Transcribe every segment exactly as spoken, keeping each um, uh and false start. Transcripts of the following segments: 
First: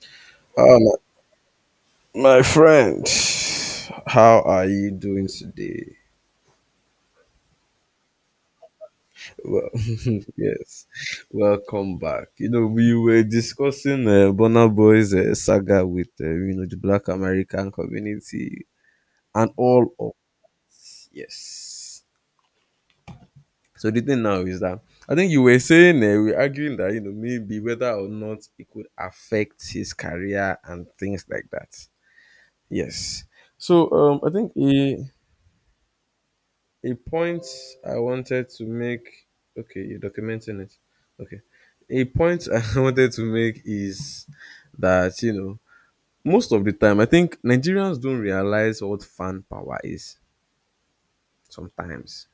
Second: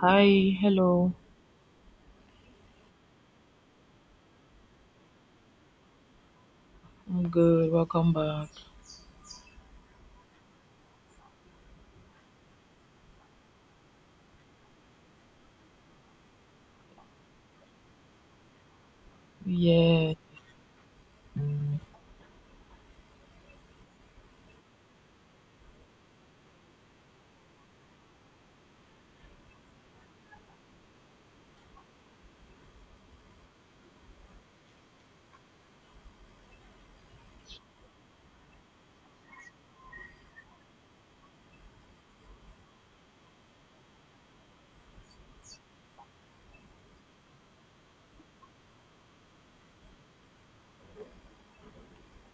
Hi, Oh, hello. my, my friend, how are you doing today? I'm good. Welcome back. Well, yes, welcome back. You know, we were discussing uh, Bonner Boy's uh, saga with uh, you know the Black American community and all of. Yeah. Yes. So the thing now is that I think you were saying uh, we're arguing that you know maybe whether or not it could affect his career and things like that. Yes. So um, I think he, a point I wanted to make, okay, you're documenting it. Okay. A point I wanted to make is that, you know, most of the time I think Nigerians don't realize what fan power is sometimes.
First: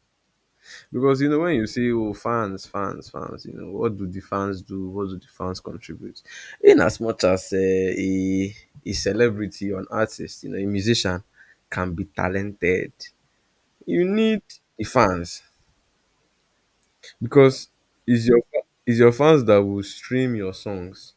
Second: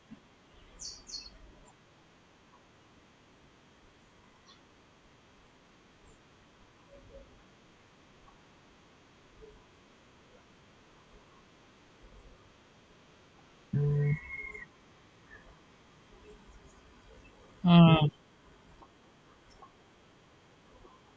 Because you know, when you say, oh, fans, fans, fans, you know, what do the fans do? What do the fans contribute? In as much as uh, a a celebrity or an artist, you know, a musician can be talented. You need the fans, because Mm, it's your it's your fans that will stream your songs,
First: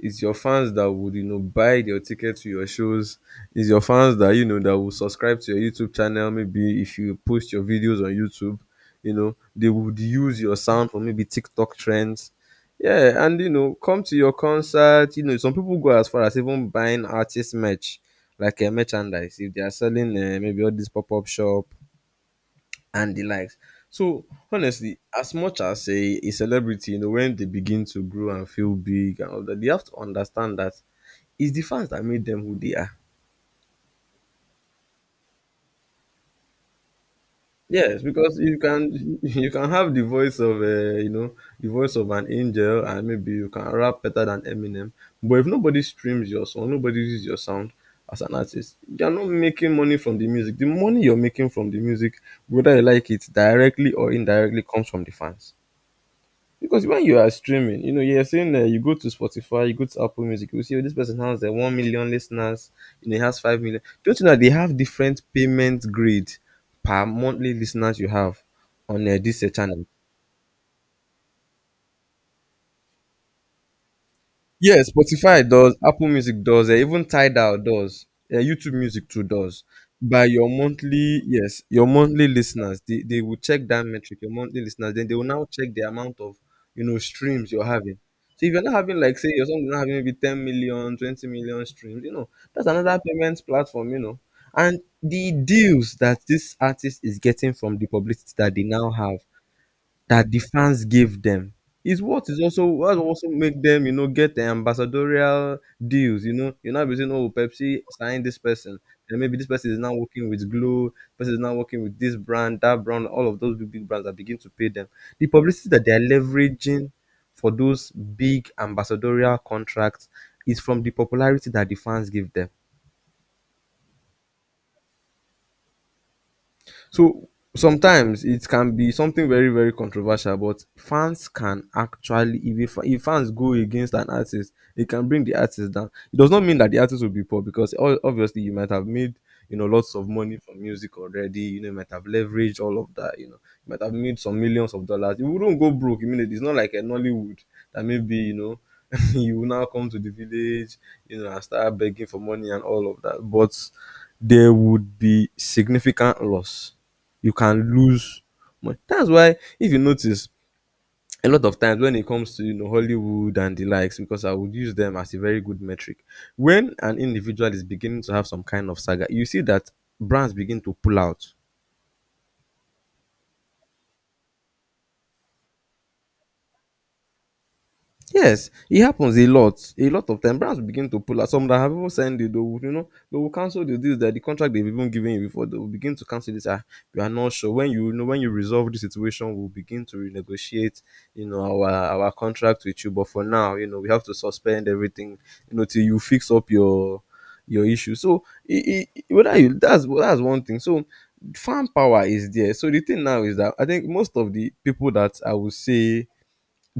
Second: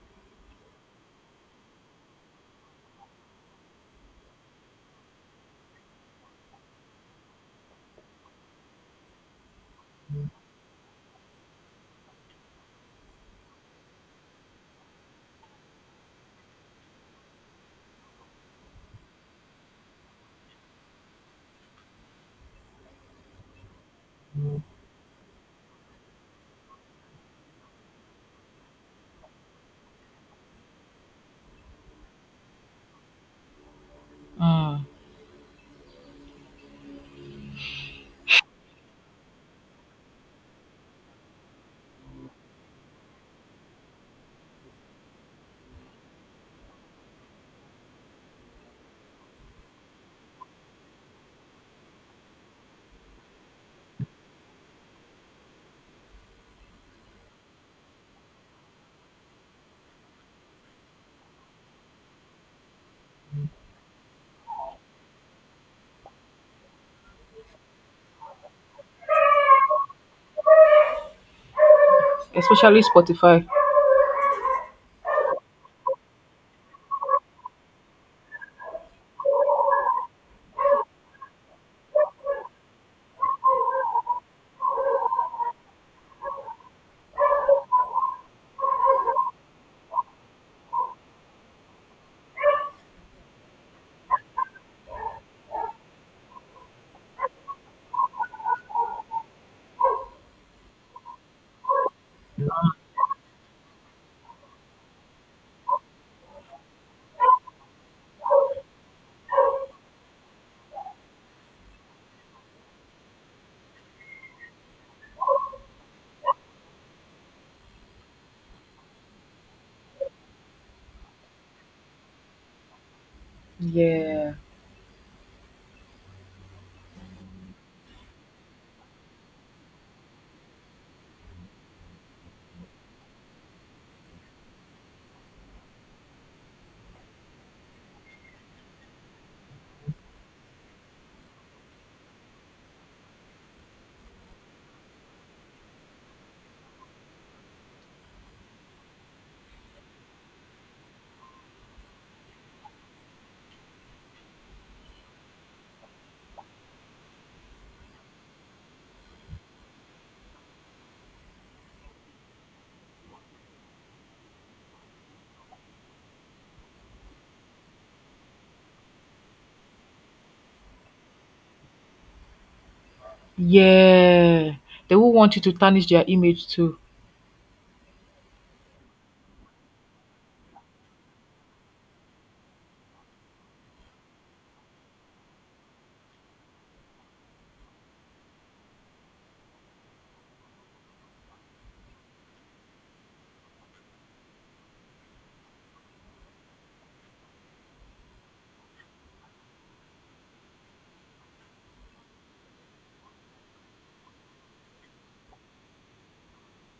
it's your fans that would you know buy your ticket to your shows, it's your fans that you know that will subscribe to your YouTube channel, maybe if you post your videos on YouTube. You know they would use your sound for maybe TikTok trends, yeah, and you know come to your concert. You know, some people go as far as even buying artist merch, like a merchandise, if they are selling uh, maybe all this pop-up shop and the likes. So honestly, as much as a, a celebrity, you know, when they begin to grow and feel big and all that, they have to understand that it's the fans that made them who they are. mm. Yes, because you can you can have the voice of uh, you know the voice of an angel, and maybe you can rap better than Eminem, but if nobody streams your song, nobody uses your sound, as an artist, you're not making money from the music. The money you're making from the music, whether you like it directly or indirectly, comes from the fans. Because when you are streaming, you know, you're saying, uh, you go to Spotify, you go to Apple Music, you see, oh, this person has uh, one million listeners, you know, he has five million. Don't you know they have different payment grade per monthly listeners you have on uh, this uh, channel? Especially Spotify. Yes, Spotify does, Apple Music does, eh, even Tidal does, eh, YouTube Music too does. By your monthly, yes, your monthly listeners, they, they will check that metric, your monthly listeners, then they will now check the amount of, you know, streams you're having. So if you're not having, like, say, your song is not having maybe ten million, twenty million streams, you know, that's another payment platform, you know. And the deals that this artist is getting from the publicity that they now have, that the fans gave them, is what is also what also make them you know get the ambassadorial deals. You know you are now be saying, oh, Pepsi signed this person, and maybe this person is now working with glow person is now working with this brand, that brand, all of those big big brands that begin to pay them. The publicity that they are leveraging for those big ambassadorial contracts is from the popularity that the fans give them. Yeah. So sometimes it can be something very very controversial, but fans can actually, if a, fa- if fans go against an artist, it can bring the artist down. It does not mean that the artist will be poor, because o- obviously you might have made you know lots of money from music already. You know you might have leveraged all of that. You know you might have made some millions of dollars. You wouldn't go broke immediately. It's not like a Nollywood that maybe you know. You will now come to the village, you know, and start begging for money and all of that. But there would be significant loss, you can lose money. That's why, if you notice, a lot of times when it comes to, you know Hollywood and the likes, because I would use them as a very good metric. When an individual is beginning to have some kind of saga, you see that brands begin to pull out. Yeah. They will want you to tarnish their image too. Yes, it happens a lot. A lot of time, brands will begin to pull out. Some that have even signed it, they will, you know, they will cancel the deals, that the contract they've even given you before, they will begin to cancel this. Ah, we are not sure, when you, you know when you resolve the situation, we'll begin to renegotiate, you know, our our contract with you. But for now, you know, we have to suspend everything, you know, till you fix up your your issue. So I I whether you that's that's one thing. So fan power is there. So the thing now is that I think most of the people that I would say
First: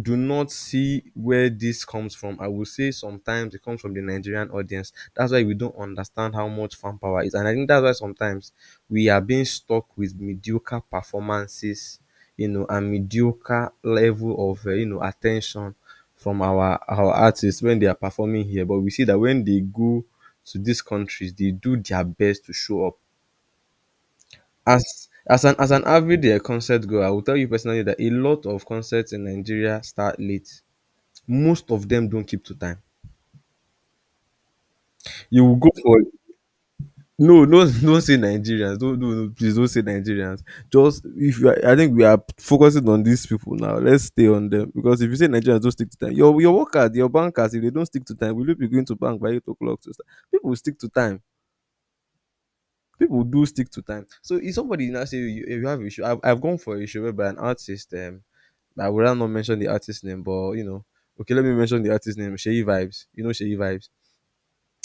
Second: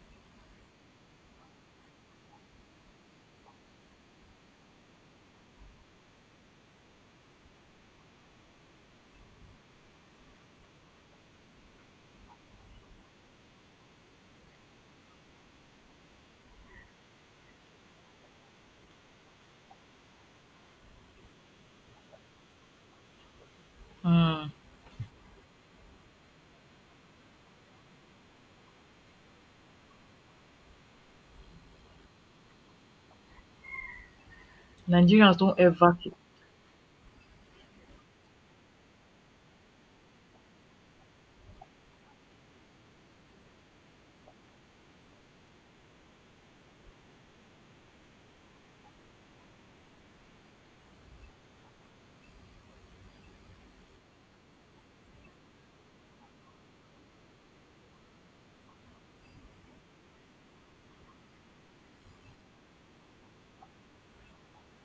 do not see where this comes from. I would say sometimes it comes from the Nigerian audience. That's why we don't understand how much fan power is. And I think that's why sometimes we are being stuck with mediocre performances, you know, and mediocre level of, uh, you know, attention from our, our artists when they are performing here. But we see that when they go to these countries, they do their best to show up. Mm. As as an as an average uh, concert goer, I will tell you personally that a lot of concerts in Nigeria start late. Most of them don't keep to time. Nigerians You will don't go ever. for, no, no, don't say Nigerians. Don't do, no, please don't say Nigerians. Just, if you are, I think we are focusing on these people now. Let's stay on them, because if you say Nigerians don't stick to time, your your workers, your bankers, if they don't stick to time, will you be going to bank by eight o'clock to start? People stick to time. People do stick to time. So if somebody now say you, if you have issue, I've, I've gone for a show by an artist. Um, I would rather not mention the artist name, but you know, okay, let me mention the artist name. Sheyi Vibes. You know Sheyi Vibes.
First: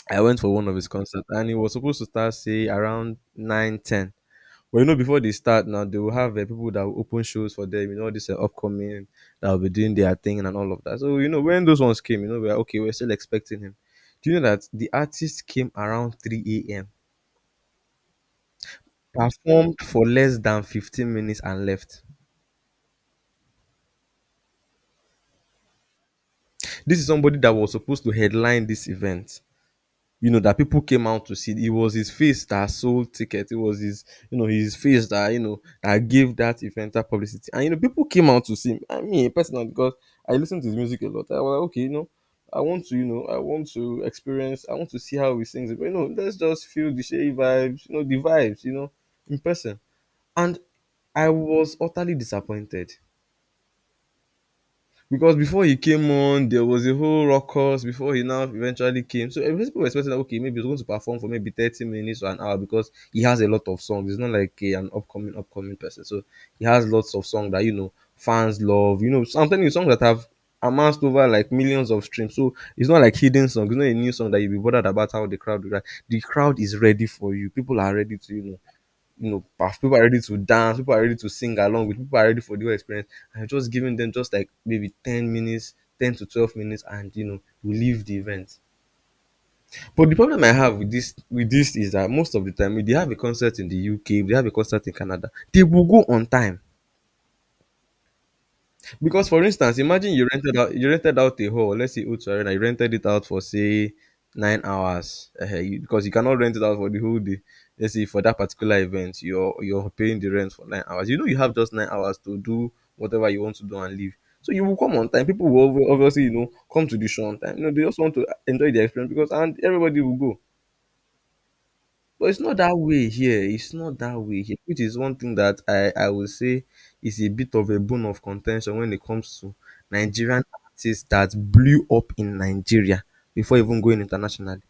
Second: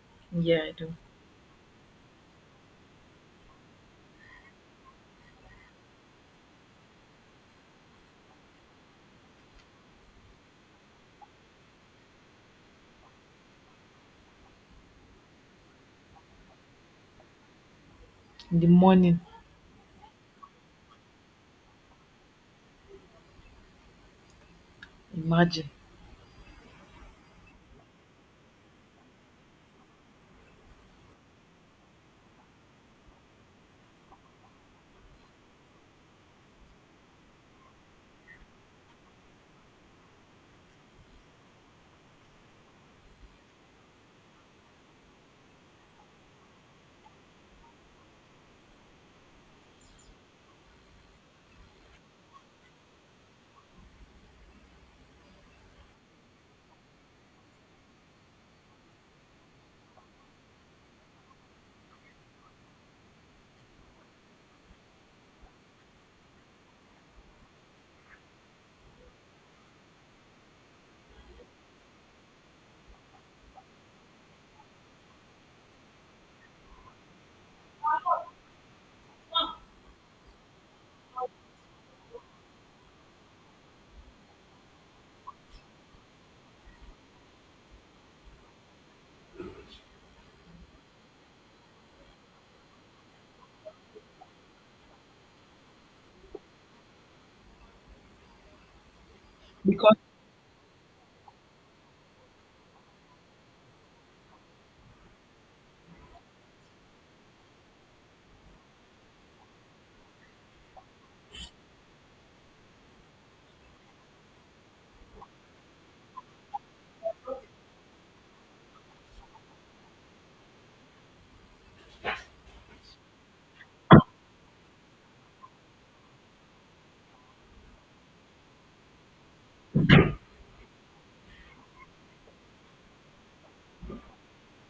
I went for Yeah, one I of his do. concerts and he was supposed to start say around nine ten. But you know, before they start now, they will have uh, people that will open shows for them, you know, all this uh, upcoming that will be doing their thing and all of that. So, you know, when those ones came, you know, we are okay, we're still expecting him. Do you know that the artist came around three a m, In the morning, performed for less than fifteen minutes and left? imagine. This is somebody that was supposed to headline this event, you know, that people came out to see. It was his face that sold tickets. It was his, you know, his face that, you know, that gave that event that publicity. And, you know, people came out to see him. I mean, personally, because I listen to his music a lot. I was like, okay, you know, I want to, you know, I want to experience, I want to see how he sings it. But, you know, let's just feel the Shea vibes, you know, the vibes, you know, in person. And I was utterly disappointed, because before he came on, there was a whole ruckus before he now eventually came. So every people were expecting that, okay, maybe he's going to perform for maybe thirty minutes or an hour, because he has a lot of songs. He's not like a an upcoming upcoming person, so he has lots of songs that you know fans love. You know, so I'm telling you, songs that have amassed over like millions of streams. So it's not like hidden songs. It's not a new song that you'll be bothered about how the crowd will react. The crowd is ready for you. People are ready to, you know you know paf- people are ready to dance, people are ready to sing along with, people are ready for the whole experience, and you're just giving them just like maybe ten minutes, ten to twelve minutes, and you know you leave the event. But the problem I have with this with this is that most of the time if they have a concert in the UK, if they have a concert in Canada, they will go on time. Because, for instance, Because imagine you rented out you rented out a hall, let's say Utu Arena, you rented it out for say nine hours. Uh, you, because you cannot rent it out for the whole day. Let's say for that particular event, you're you're paying the rent for nine hours. You know you have just nine hours to do whatever you want to do and leave. So you will come on time. People will obvi- obviously, you know, come to the show on time. You know, they just want to enjoy the experience because and everybody will go. But it's not that way here. It's not that way here, which is one thing that I, I would say is a bit of a bone of contention when it comes to Nigerian artists that blew up in Nigeria before even going internationally,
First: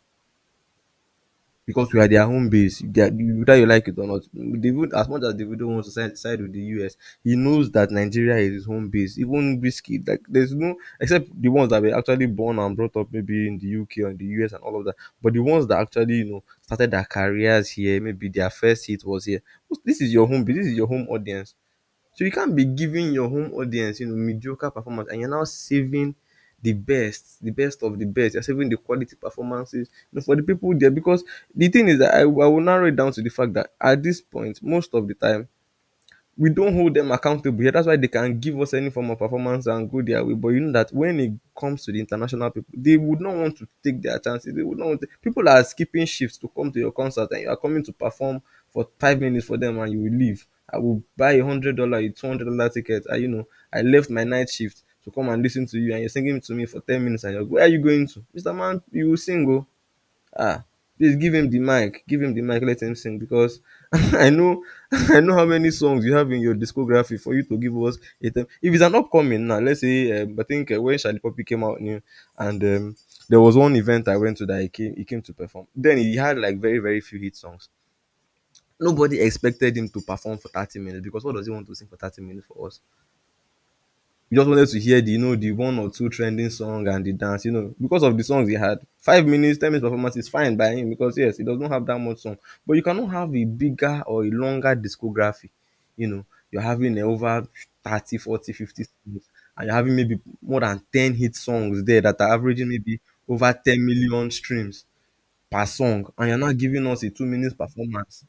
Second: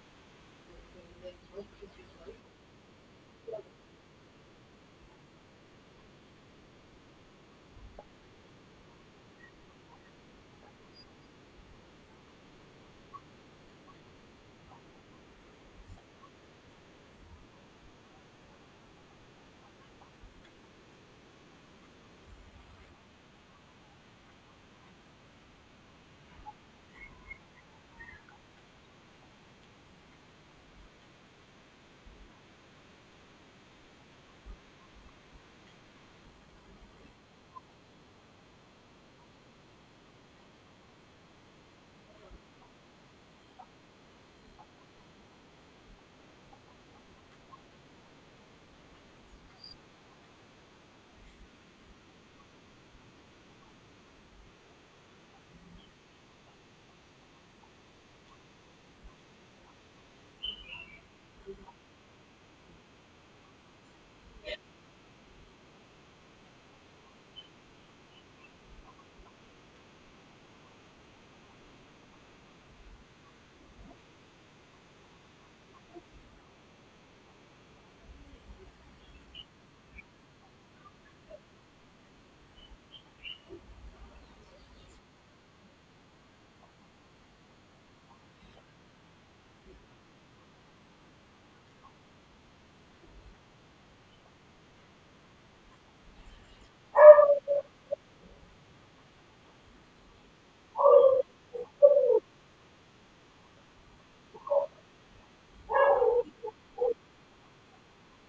because we are their home base. They are, whether you like it or not, David, as much as Davido wants to side, side with the U S, he knows that Nigeria is his home base. Even whiskey, like there's no except the ones that were actually born and brought up maybe in the U K or in the U S and all of that. But the ones that actually, you know, started their careers here, maybe their first hit was here. This is your home base. This is your home audience. So you can't be giving your home audience, you know, mediocre performance and you're now saving the best, the best of the best. You're saving the quality performances, you know, for the people there. Because the thing is that I, I will narrow it down to the fact that at this point, most of the time, we don't hold them accountable here. That's why they can give us any form of performance and go their way. But you know that when it comes to the international people, they would not want to take their chances. They would not. Want to, people are skipping shifts to come to your concert, and you are coming to perform for five minutes for them, and you will leave. I will buy a hundred dollar, a two hundred dollar ticket. I, you know, I left my night shift to come and listen to you, and you're singing to me for ten minutes, and you're like, where are you going to, Mister Man? You will sing, oh. Ah, please give him the mic. Give him the mic. Let him sing because I know I know how many songs you have in your discography for you to give us a time. If it's an upcoming now, let's say um, I think uh, when Shali Poppy came out new, and um, there was one event I went to that he came he came to perform. Then he had like very very few hit songs. Nobody expected him to perform for thirty minutes because what does he want to sing for thirty minutes for us? We just wanted to hear, the you know, the one or two trending song and the dance, you know, because of the songs he had. Five minutes, ten minutes performance is fine by him because yes, he does not have that much song. But you cannot have a bigger or a longer discography, you know. You're having eh, over thirty, forty, fifty songs and you're having maybe more than ten hit songs there that are averaging maybe over ten million streams per song, and you're not giving us a two minutes performance.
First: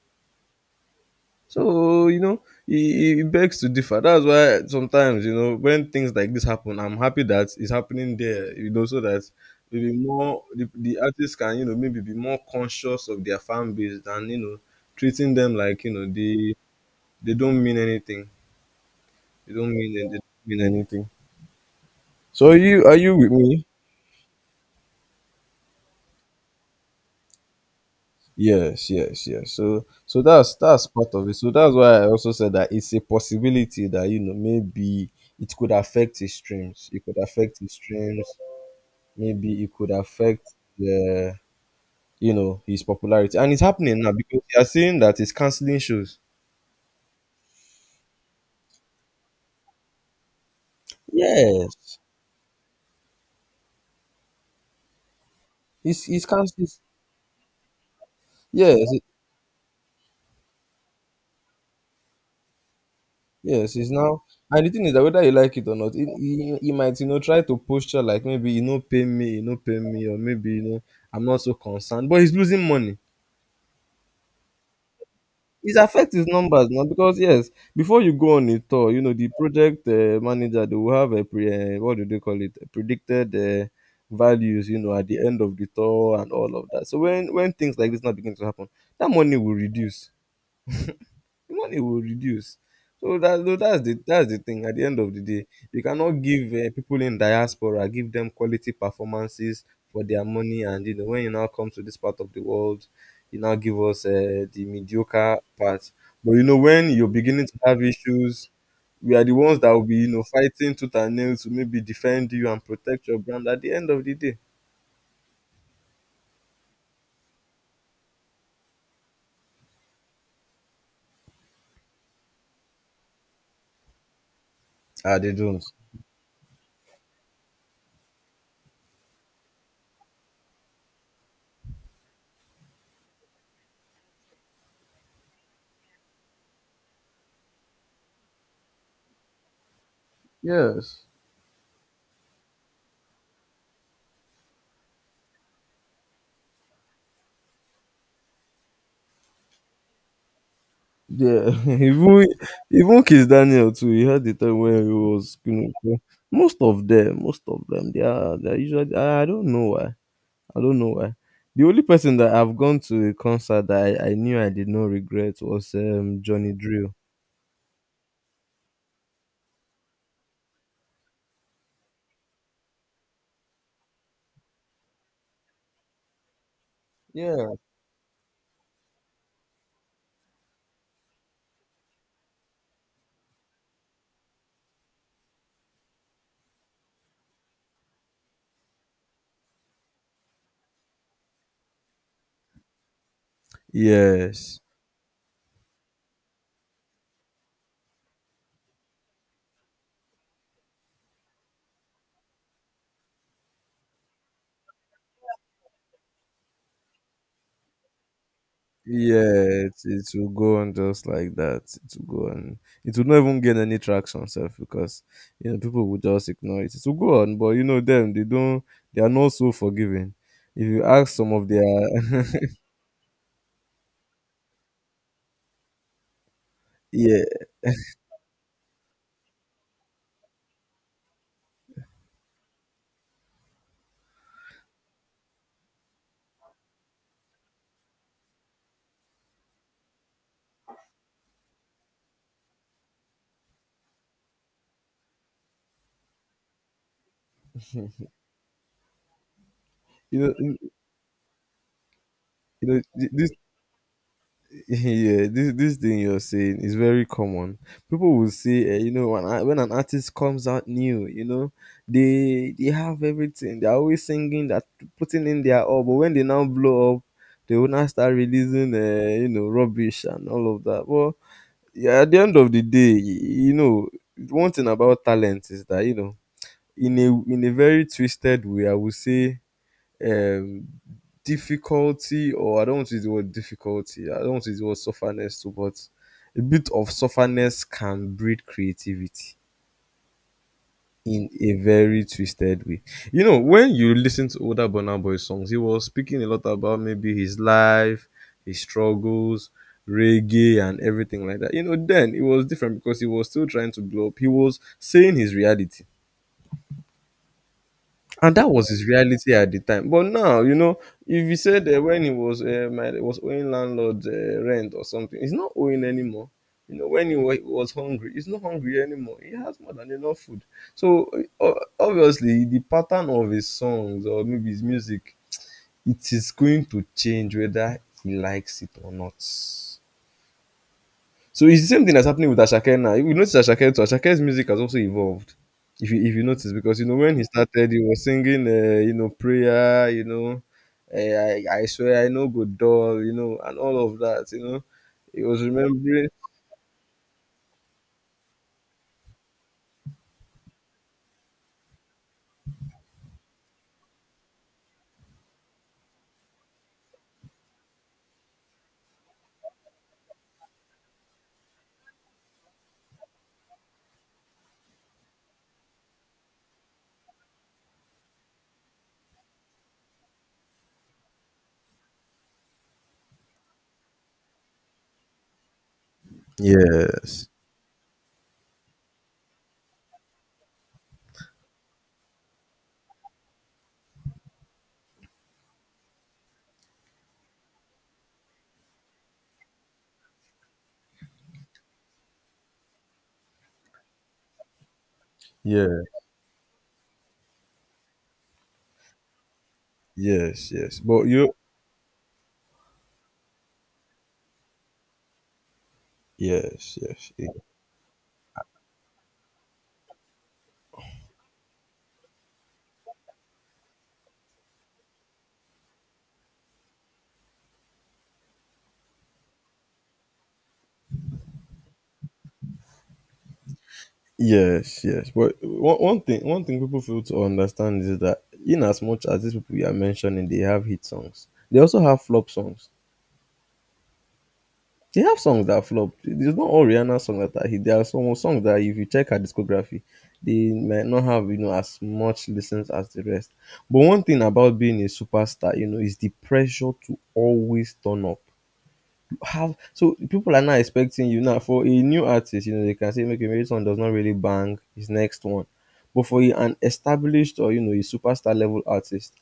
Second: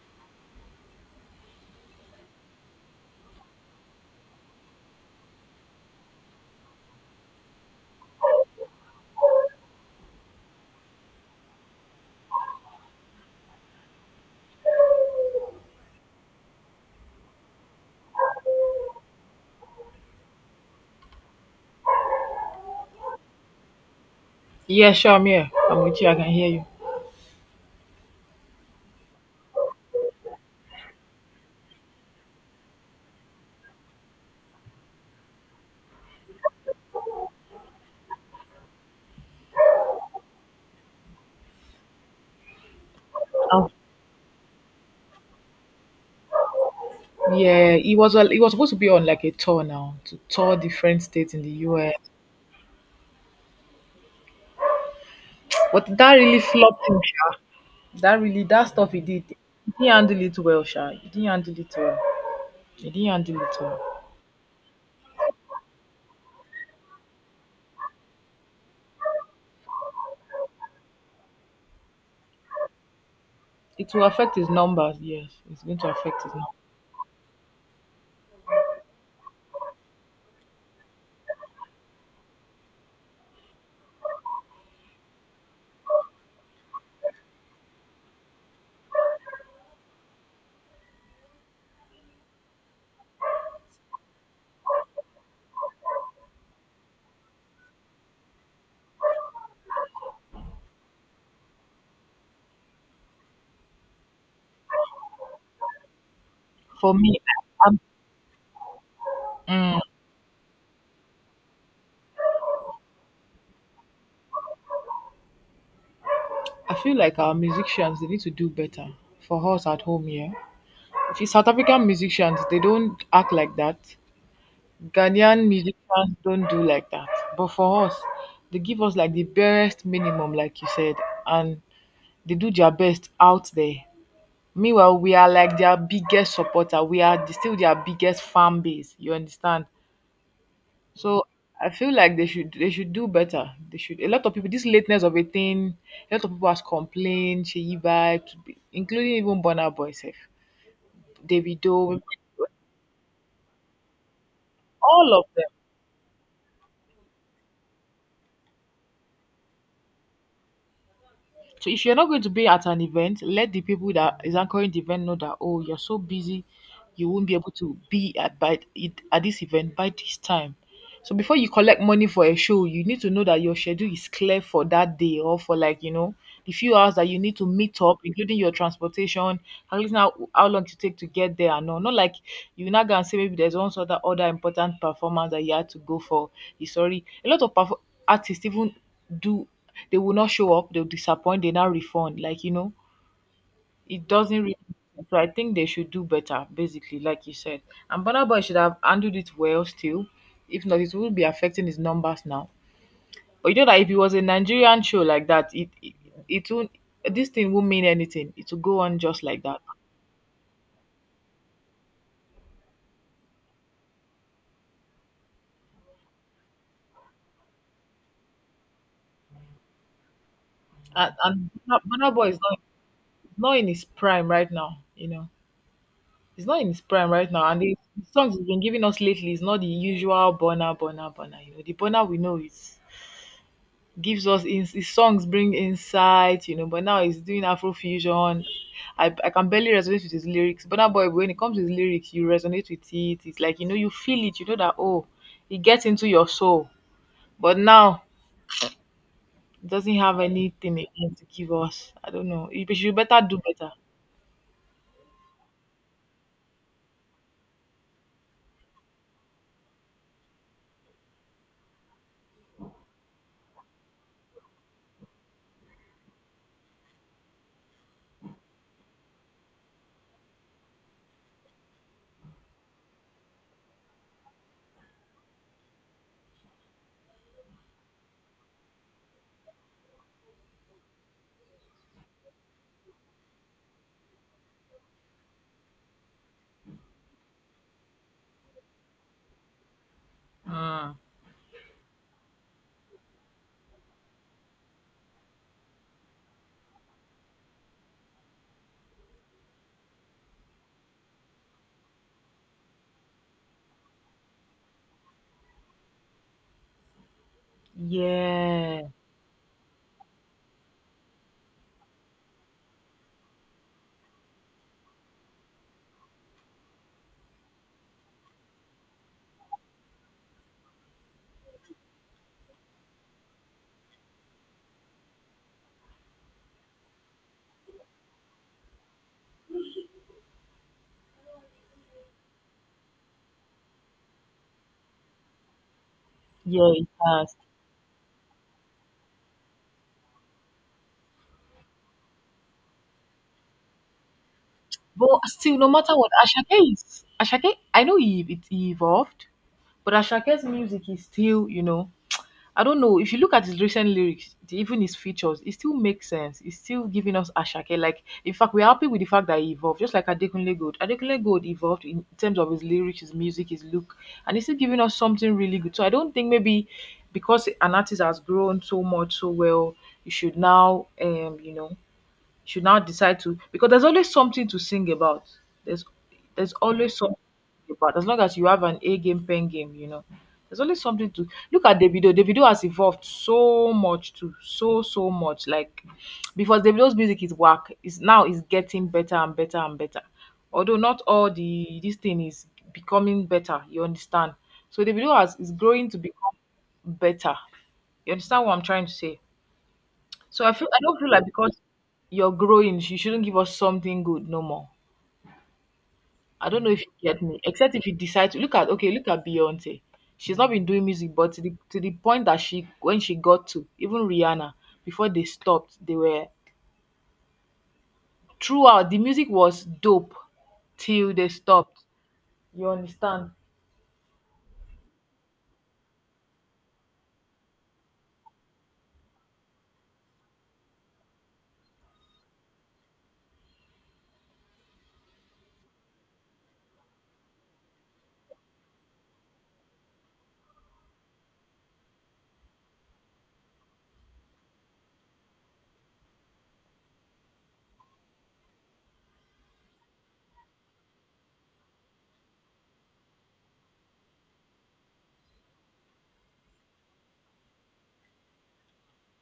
So, you know, it, it begs to differ. That's why sometimes, you know, when things like this happen, I'm happy that it's happening there, you know, so that maybe more the, the artists can, you know, maybe be more conscious of their fan base than, you know, treating them like, you know, they they don't mean anything. They don't mean they don't mean anything. So are you are you with me? yeah, sure, I'm here. I'm with you. I can hear you. Yes, yes, yes. So so that's that's part of it. So that's why I also said that it's a possibility that, you know, maybe it could affect his streams. It could affect his streams. Maybe it could affect the, you know, his popularity. And it's Um, happening now because you are seeing that he's canceling shows. yeah, he was a, he was supposed to be on like a tour now to tour different states in the U S, Yes. but He's that he's really canceling, flopped him. That really that yes, stuff he it- did, he didn't handle it well, Sha. He didn't handle it well. He didn't handle it yes, well. he's now, and the thing is that whether you like it or not, he, he, he might, you know, try to posture like maybe, you know, pay me, you know, pay me, or maybe, you know, I'm not so concerned. But he's losing money. It will affect his numbers, yes. It's It going to affects affect his his numbers. numbers now because yes, before you go on a tour, you know, the project uh, manager, they will have a pre uh, what do they call it, predicted uh, values, you know, at the end of the tour and all of that. So when when things like this now begin to happen, that money will reduce, the money will reduce. So that tho- that's the that's the thing. At the end of the day, you cannot give uh, people in diaspora, give them quality performances for their money, and you know, when you now come to this part of the world, you now give us uh, the mediocre part. But you know, when For you're me, beginning to I'm, have issues, we are the ones that mm, will be, you know, fighting tooth and nail to maybe defend you and protect your brand. At the end of the day, I feel like our musicians they need to do better for us at home here. If it's South African musicians, they don't act like that. ah, they Ghanaian don't. musicians don't do like that. But for us, they give us like the barest minimum, like you said, and they do their best out there. Meanwhile, we are like their biggest supporter. We are the- still their biggest fan base. You understand? Yes. So I feel like they should they should do better. They should. A lot of people, this lateness of a thing, a lot of people has complained. Sheyi vibes, including even Burna Boy, sef, Yeah, Davido, even even Kiss Daniel too. He had the time when he all of was, them. you know, so most of them, most of them, they are they are usually. I, I don't know why. I don't know why. The So only if you're not person going to that be I've at gone an to a event, let the concert people that I, I that is knew I did anchoring the not event know that regret oh, was you're so um busy, Johnny Drill. you won't be able to be at by it at this event by this time. So before you collect money for a show, you need to know that your schedule is clear for that day or for like you know the few hours that you need Yeah. to meet up, including your transportation, calculating how, how long to take to get there and all. Not like you now go and say maybe there's one sort of other important performance that you had to go for. It's sorry. A lot of perf- artists even do they will not show up, they'll disappoint, they now refund. Like, you know, it doesn't really Yes. so I think they should do better, basically, like you said. And Burna Boy should have handled it well still. If not, it will be affecting his numbers now. But you know that if it was a Nigerian show like that, it it, it won't this thing won't mean anything. It will go on just like that. Yeah, it, it will go on just like that. It will go on. It will not even gain any traction, self, because you know people will just ignore it. It will go on, but you know them, they don't, they are not so forgiving. If you ask And, some of and their, Burna Boy is not not in his prime right now, you know. He's not in his prime yeah, right now, and the the songs he's been giving us lately is not the usual Burna Burna Burna. You know, the Burna we know is gives us in his songs bring insight, you know, but now he's doing Afrofusion. I, I can barely resonate with his lyrics. But now boy, when it comes to his lyrics, you resonate with it. It's like you know, you feel it, you know that oh, it gets into your soul. But now it doesn't you have know, you anything again to give us. I don't know. You know, should th- better this do better. yeah, this this thing you're saying is very common. People will say, uh, you know, when, a- when an artist comes out new, you know, they they have everything. They're always singing that, putting in their all. But when they now blow up, they will now start releasing, uh, you know, rubbish and all of that. Well, yeah, at the end of the day, y- you know, one thing about talent is that, you know, in a in a very twisted way, I would say um, difficulty, or I don't want to use the word difficulty, I don't want to use the word sufferness too, but a bit of sufferness can breed creativity Mm. in a very twisted way. You know, when you listen to older Burna Boy songs, he was speaking a lot about maybe his life, his struggles, reggae, and everything like that. You know, then it was different because he was still trying to blow up. He was saying his reality and that was his Yeah. reality at the time. But now, you know, if you said uh, when he was uh, my was owing landlord uh, rent or something, he's not owing anymore. You know, when he wa- was hungry, he's not hungry anymore. He has more than enough food. So uh, obviously, the pattern of his songs or maybe his music, it is going to change whether he likes it or not. So it's the same thing that's happening with Ashake now. If you notice Ashake too, Ashake's music has also evolved. If you if you notice, Yeah, because you it know when he has. started, he was singing, uh, you know, prayer, you know, uh, I, I swear I know good doll, you know, and all of that, you know. But He was still, no matter remembering. what, Ashake is Ashake. I know he, it, he evolved, but Ashake's music is still, you know, I don't know. If you look at his recent lyrics, the- even his features, it still makes sense. It's still giving us Ashake. Like, in fact, we're happy with the fact that he evolved, just like Adekunle Gold. Adekunle Gold evolved in terms of his lyrics, his music, his look, and he's still giving us something really good. So I don't think maybe because an artist has grown so much so well, you should now, um, you know, should now decide to because there's always something to sing about. There's there's always something Yes, to sing about as long as you have an A game, pen game, you know. There's always something to look at Davido. Davido has evolved so much too, so so much. Like because Davido's music is whack, is now is getting better and better and better. Although not all the this thing is becoming better, you understand. So Davido has is yeah, growing to become better. You understand what I'm trying to say? So yes, I feel I yes. don't But feel like you, because you're growing. You shouldn't give us something good no more. I don't know yes, if you yes, get yeah. me. Except if you decide to look at okay, look at Beyonce. She's not been doing music, but to the to the point that she when she got to even Rihanna before they stopped, they were throughout the music was dope till they stopped. You understand? Yes, yes. But one, one thing, one thing people fail to understand is that in as much as these people you are mentioning, they have hit songs, they also have flop songs. They have songs that flop. It's not all Rihanna songs that are hit. There are some songs that if you check her discography, they might not have, you know, as much listens as the rest. But one thing about being a superstar, you know, is the pressure to always turn up. You have so people are not expecting you now for a new artist. You know, they can say make a song does not really bang his next one, but for a- an established or, you know, a superstar level artist,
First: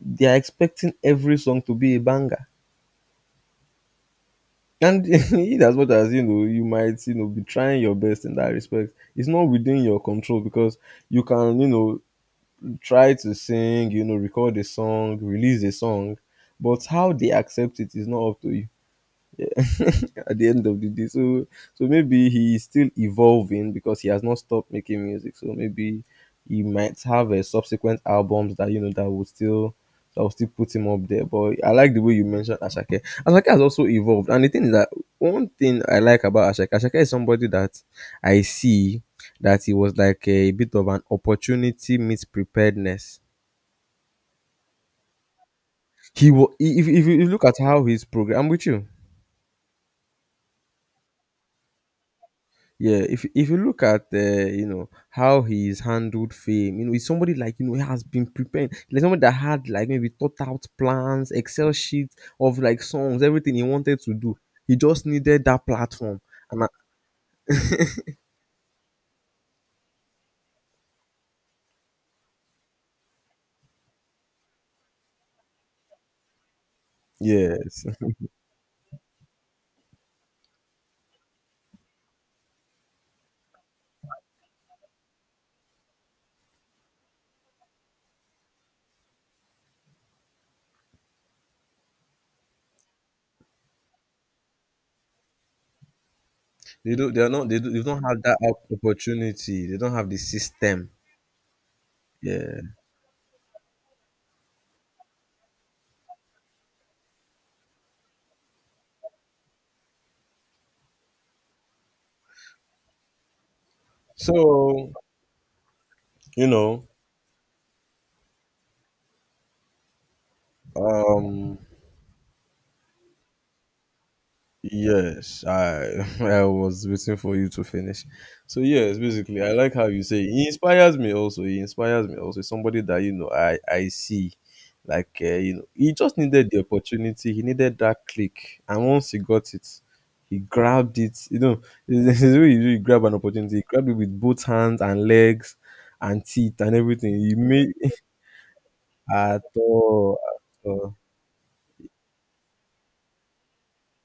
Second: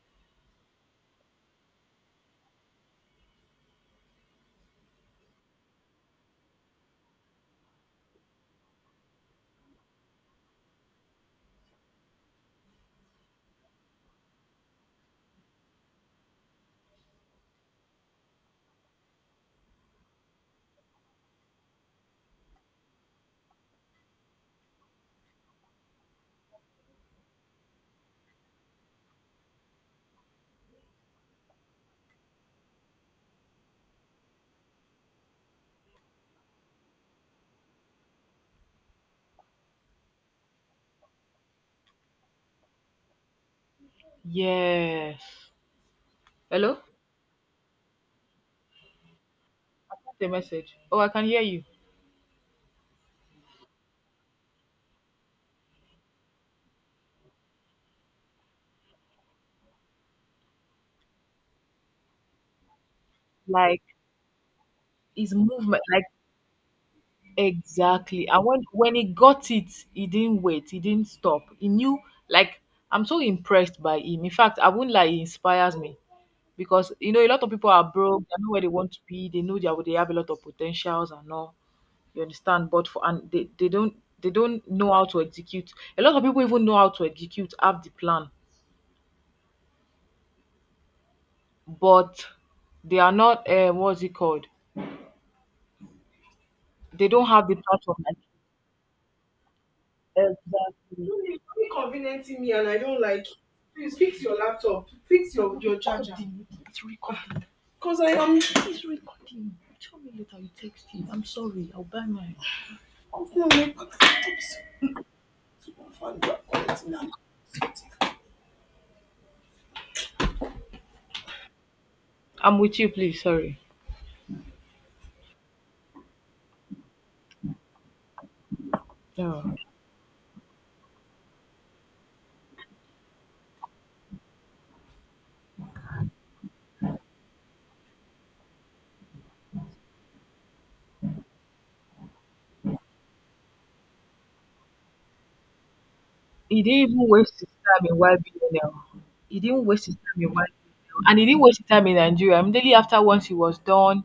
they are expecting every song to be a banger. And in as much as, you know, you might, you know, be trying your best in that respect. It's not within your control because you can, you know, try to sing, you know, record a song, release a song, but how they accept it is not up to you. at the end of the day. So so maybe he is still evolving because he has not stopped making music. So maybe he might have a subsequent albums that, you know, that will still that will still put him up there. But I like the way you mentioned Ashake. Ashake has also evolved. And the thing is that one thing I like about Ashake, Ashake is somebody that I see that he was like a bit of an opportunity meets preparedness. Yes. He was Hello? if if you if you look at how he's programmed. I'm with you. The message. Oh, I can hear you. Yeah, if if you look at uh, you know how he's handled fame, you know, he's somebody like, you know, he has been preparing, like somebody that had like maybe thought out plans, Excel sheets of like songs, everything he Like wanted to do. He just his needed that movement, like platform. And I, exactly. And when when he got it, he didn't wait. He didn't stop. He knew like I'm so impressed by him. In fact, I wouldn't lie, he inspires me because you know a lot of people are yes, broke. They know where they want to be. They know that they have a lot of potentials and all. You understand? But for and they, they don't they don't know how to execute. A lot of people even know how to execute, have the plan, but they are not. Uh, what's it called? they They don't. They don't are not. have the They, do, they don't platform have that op- opportunity. They don't have the system. exactly. So you're inconveniencing me and Yeah. I don't like it. Please fix your laptop. Fix your, your charger. Recording. It's recording. Because I am it's recording. Show me later. You text it. I'm sorry. I'll buy mine. I'm feeling like So you know, um, I'm with you, please. Sorry. yes, I I was waiting for you to finish. So yes, basically, I No. like how you say he inspires me. Also, he inspires me. Also, somebody that, you know, I I see, like uh, you know, he just needed the opportunity. He needed that click, and once he got it, he grabbed it. You know, this is way you, do, you grab an opportunity. He grabbed it with both hands and legs, and teeth He and didn't even everything. He waste his made time in Y B N L. He at didn't waste his all, time in at all. Y B N L. And he didn't waste his time in Nigeria. Immediately after, once he was done,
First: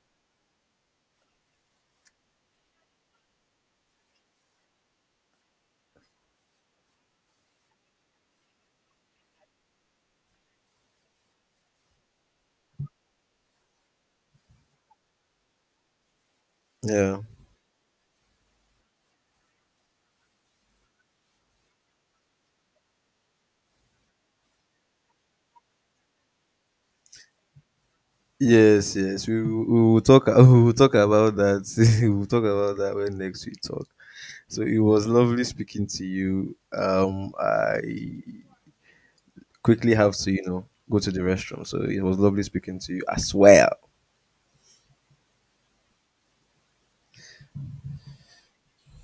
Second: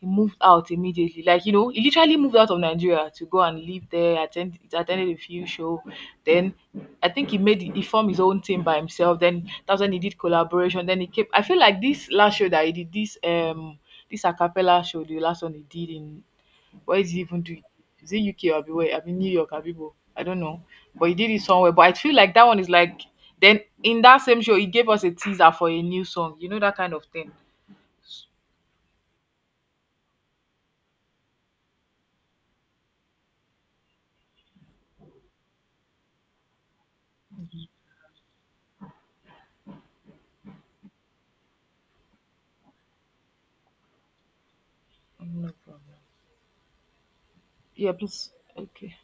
he moved out immediately. Like, you know, he literally moved out of Nigeria to go and live there, attend attended a few show. Then I think he made he formed his own team by himself. Then that's when he did collaboration. Then he came I feel like this last show that he did, this um this acapella show, the last one he did in where is Yeah. he even doing? Is it U K or where? I mean New York, Abibo. I don't know. But he did it somewhere. But I feel like that one is like then in that same show he gave us a teaser for a new song. You know that kind of thing. Yes, yes, we, will- we will talk. We will talk about that. We will talk about that when next we talk. So it was lovely speaking to you. Um, I quickly have to, you know, go to the restroom. So it was lovely speaking to you as well. No problem. Yeah, please. Okay.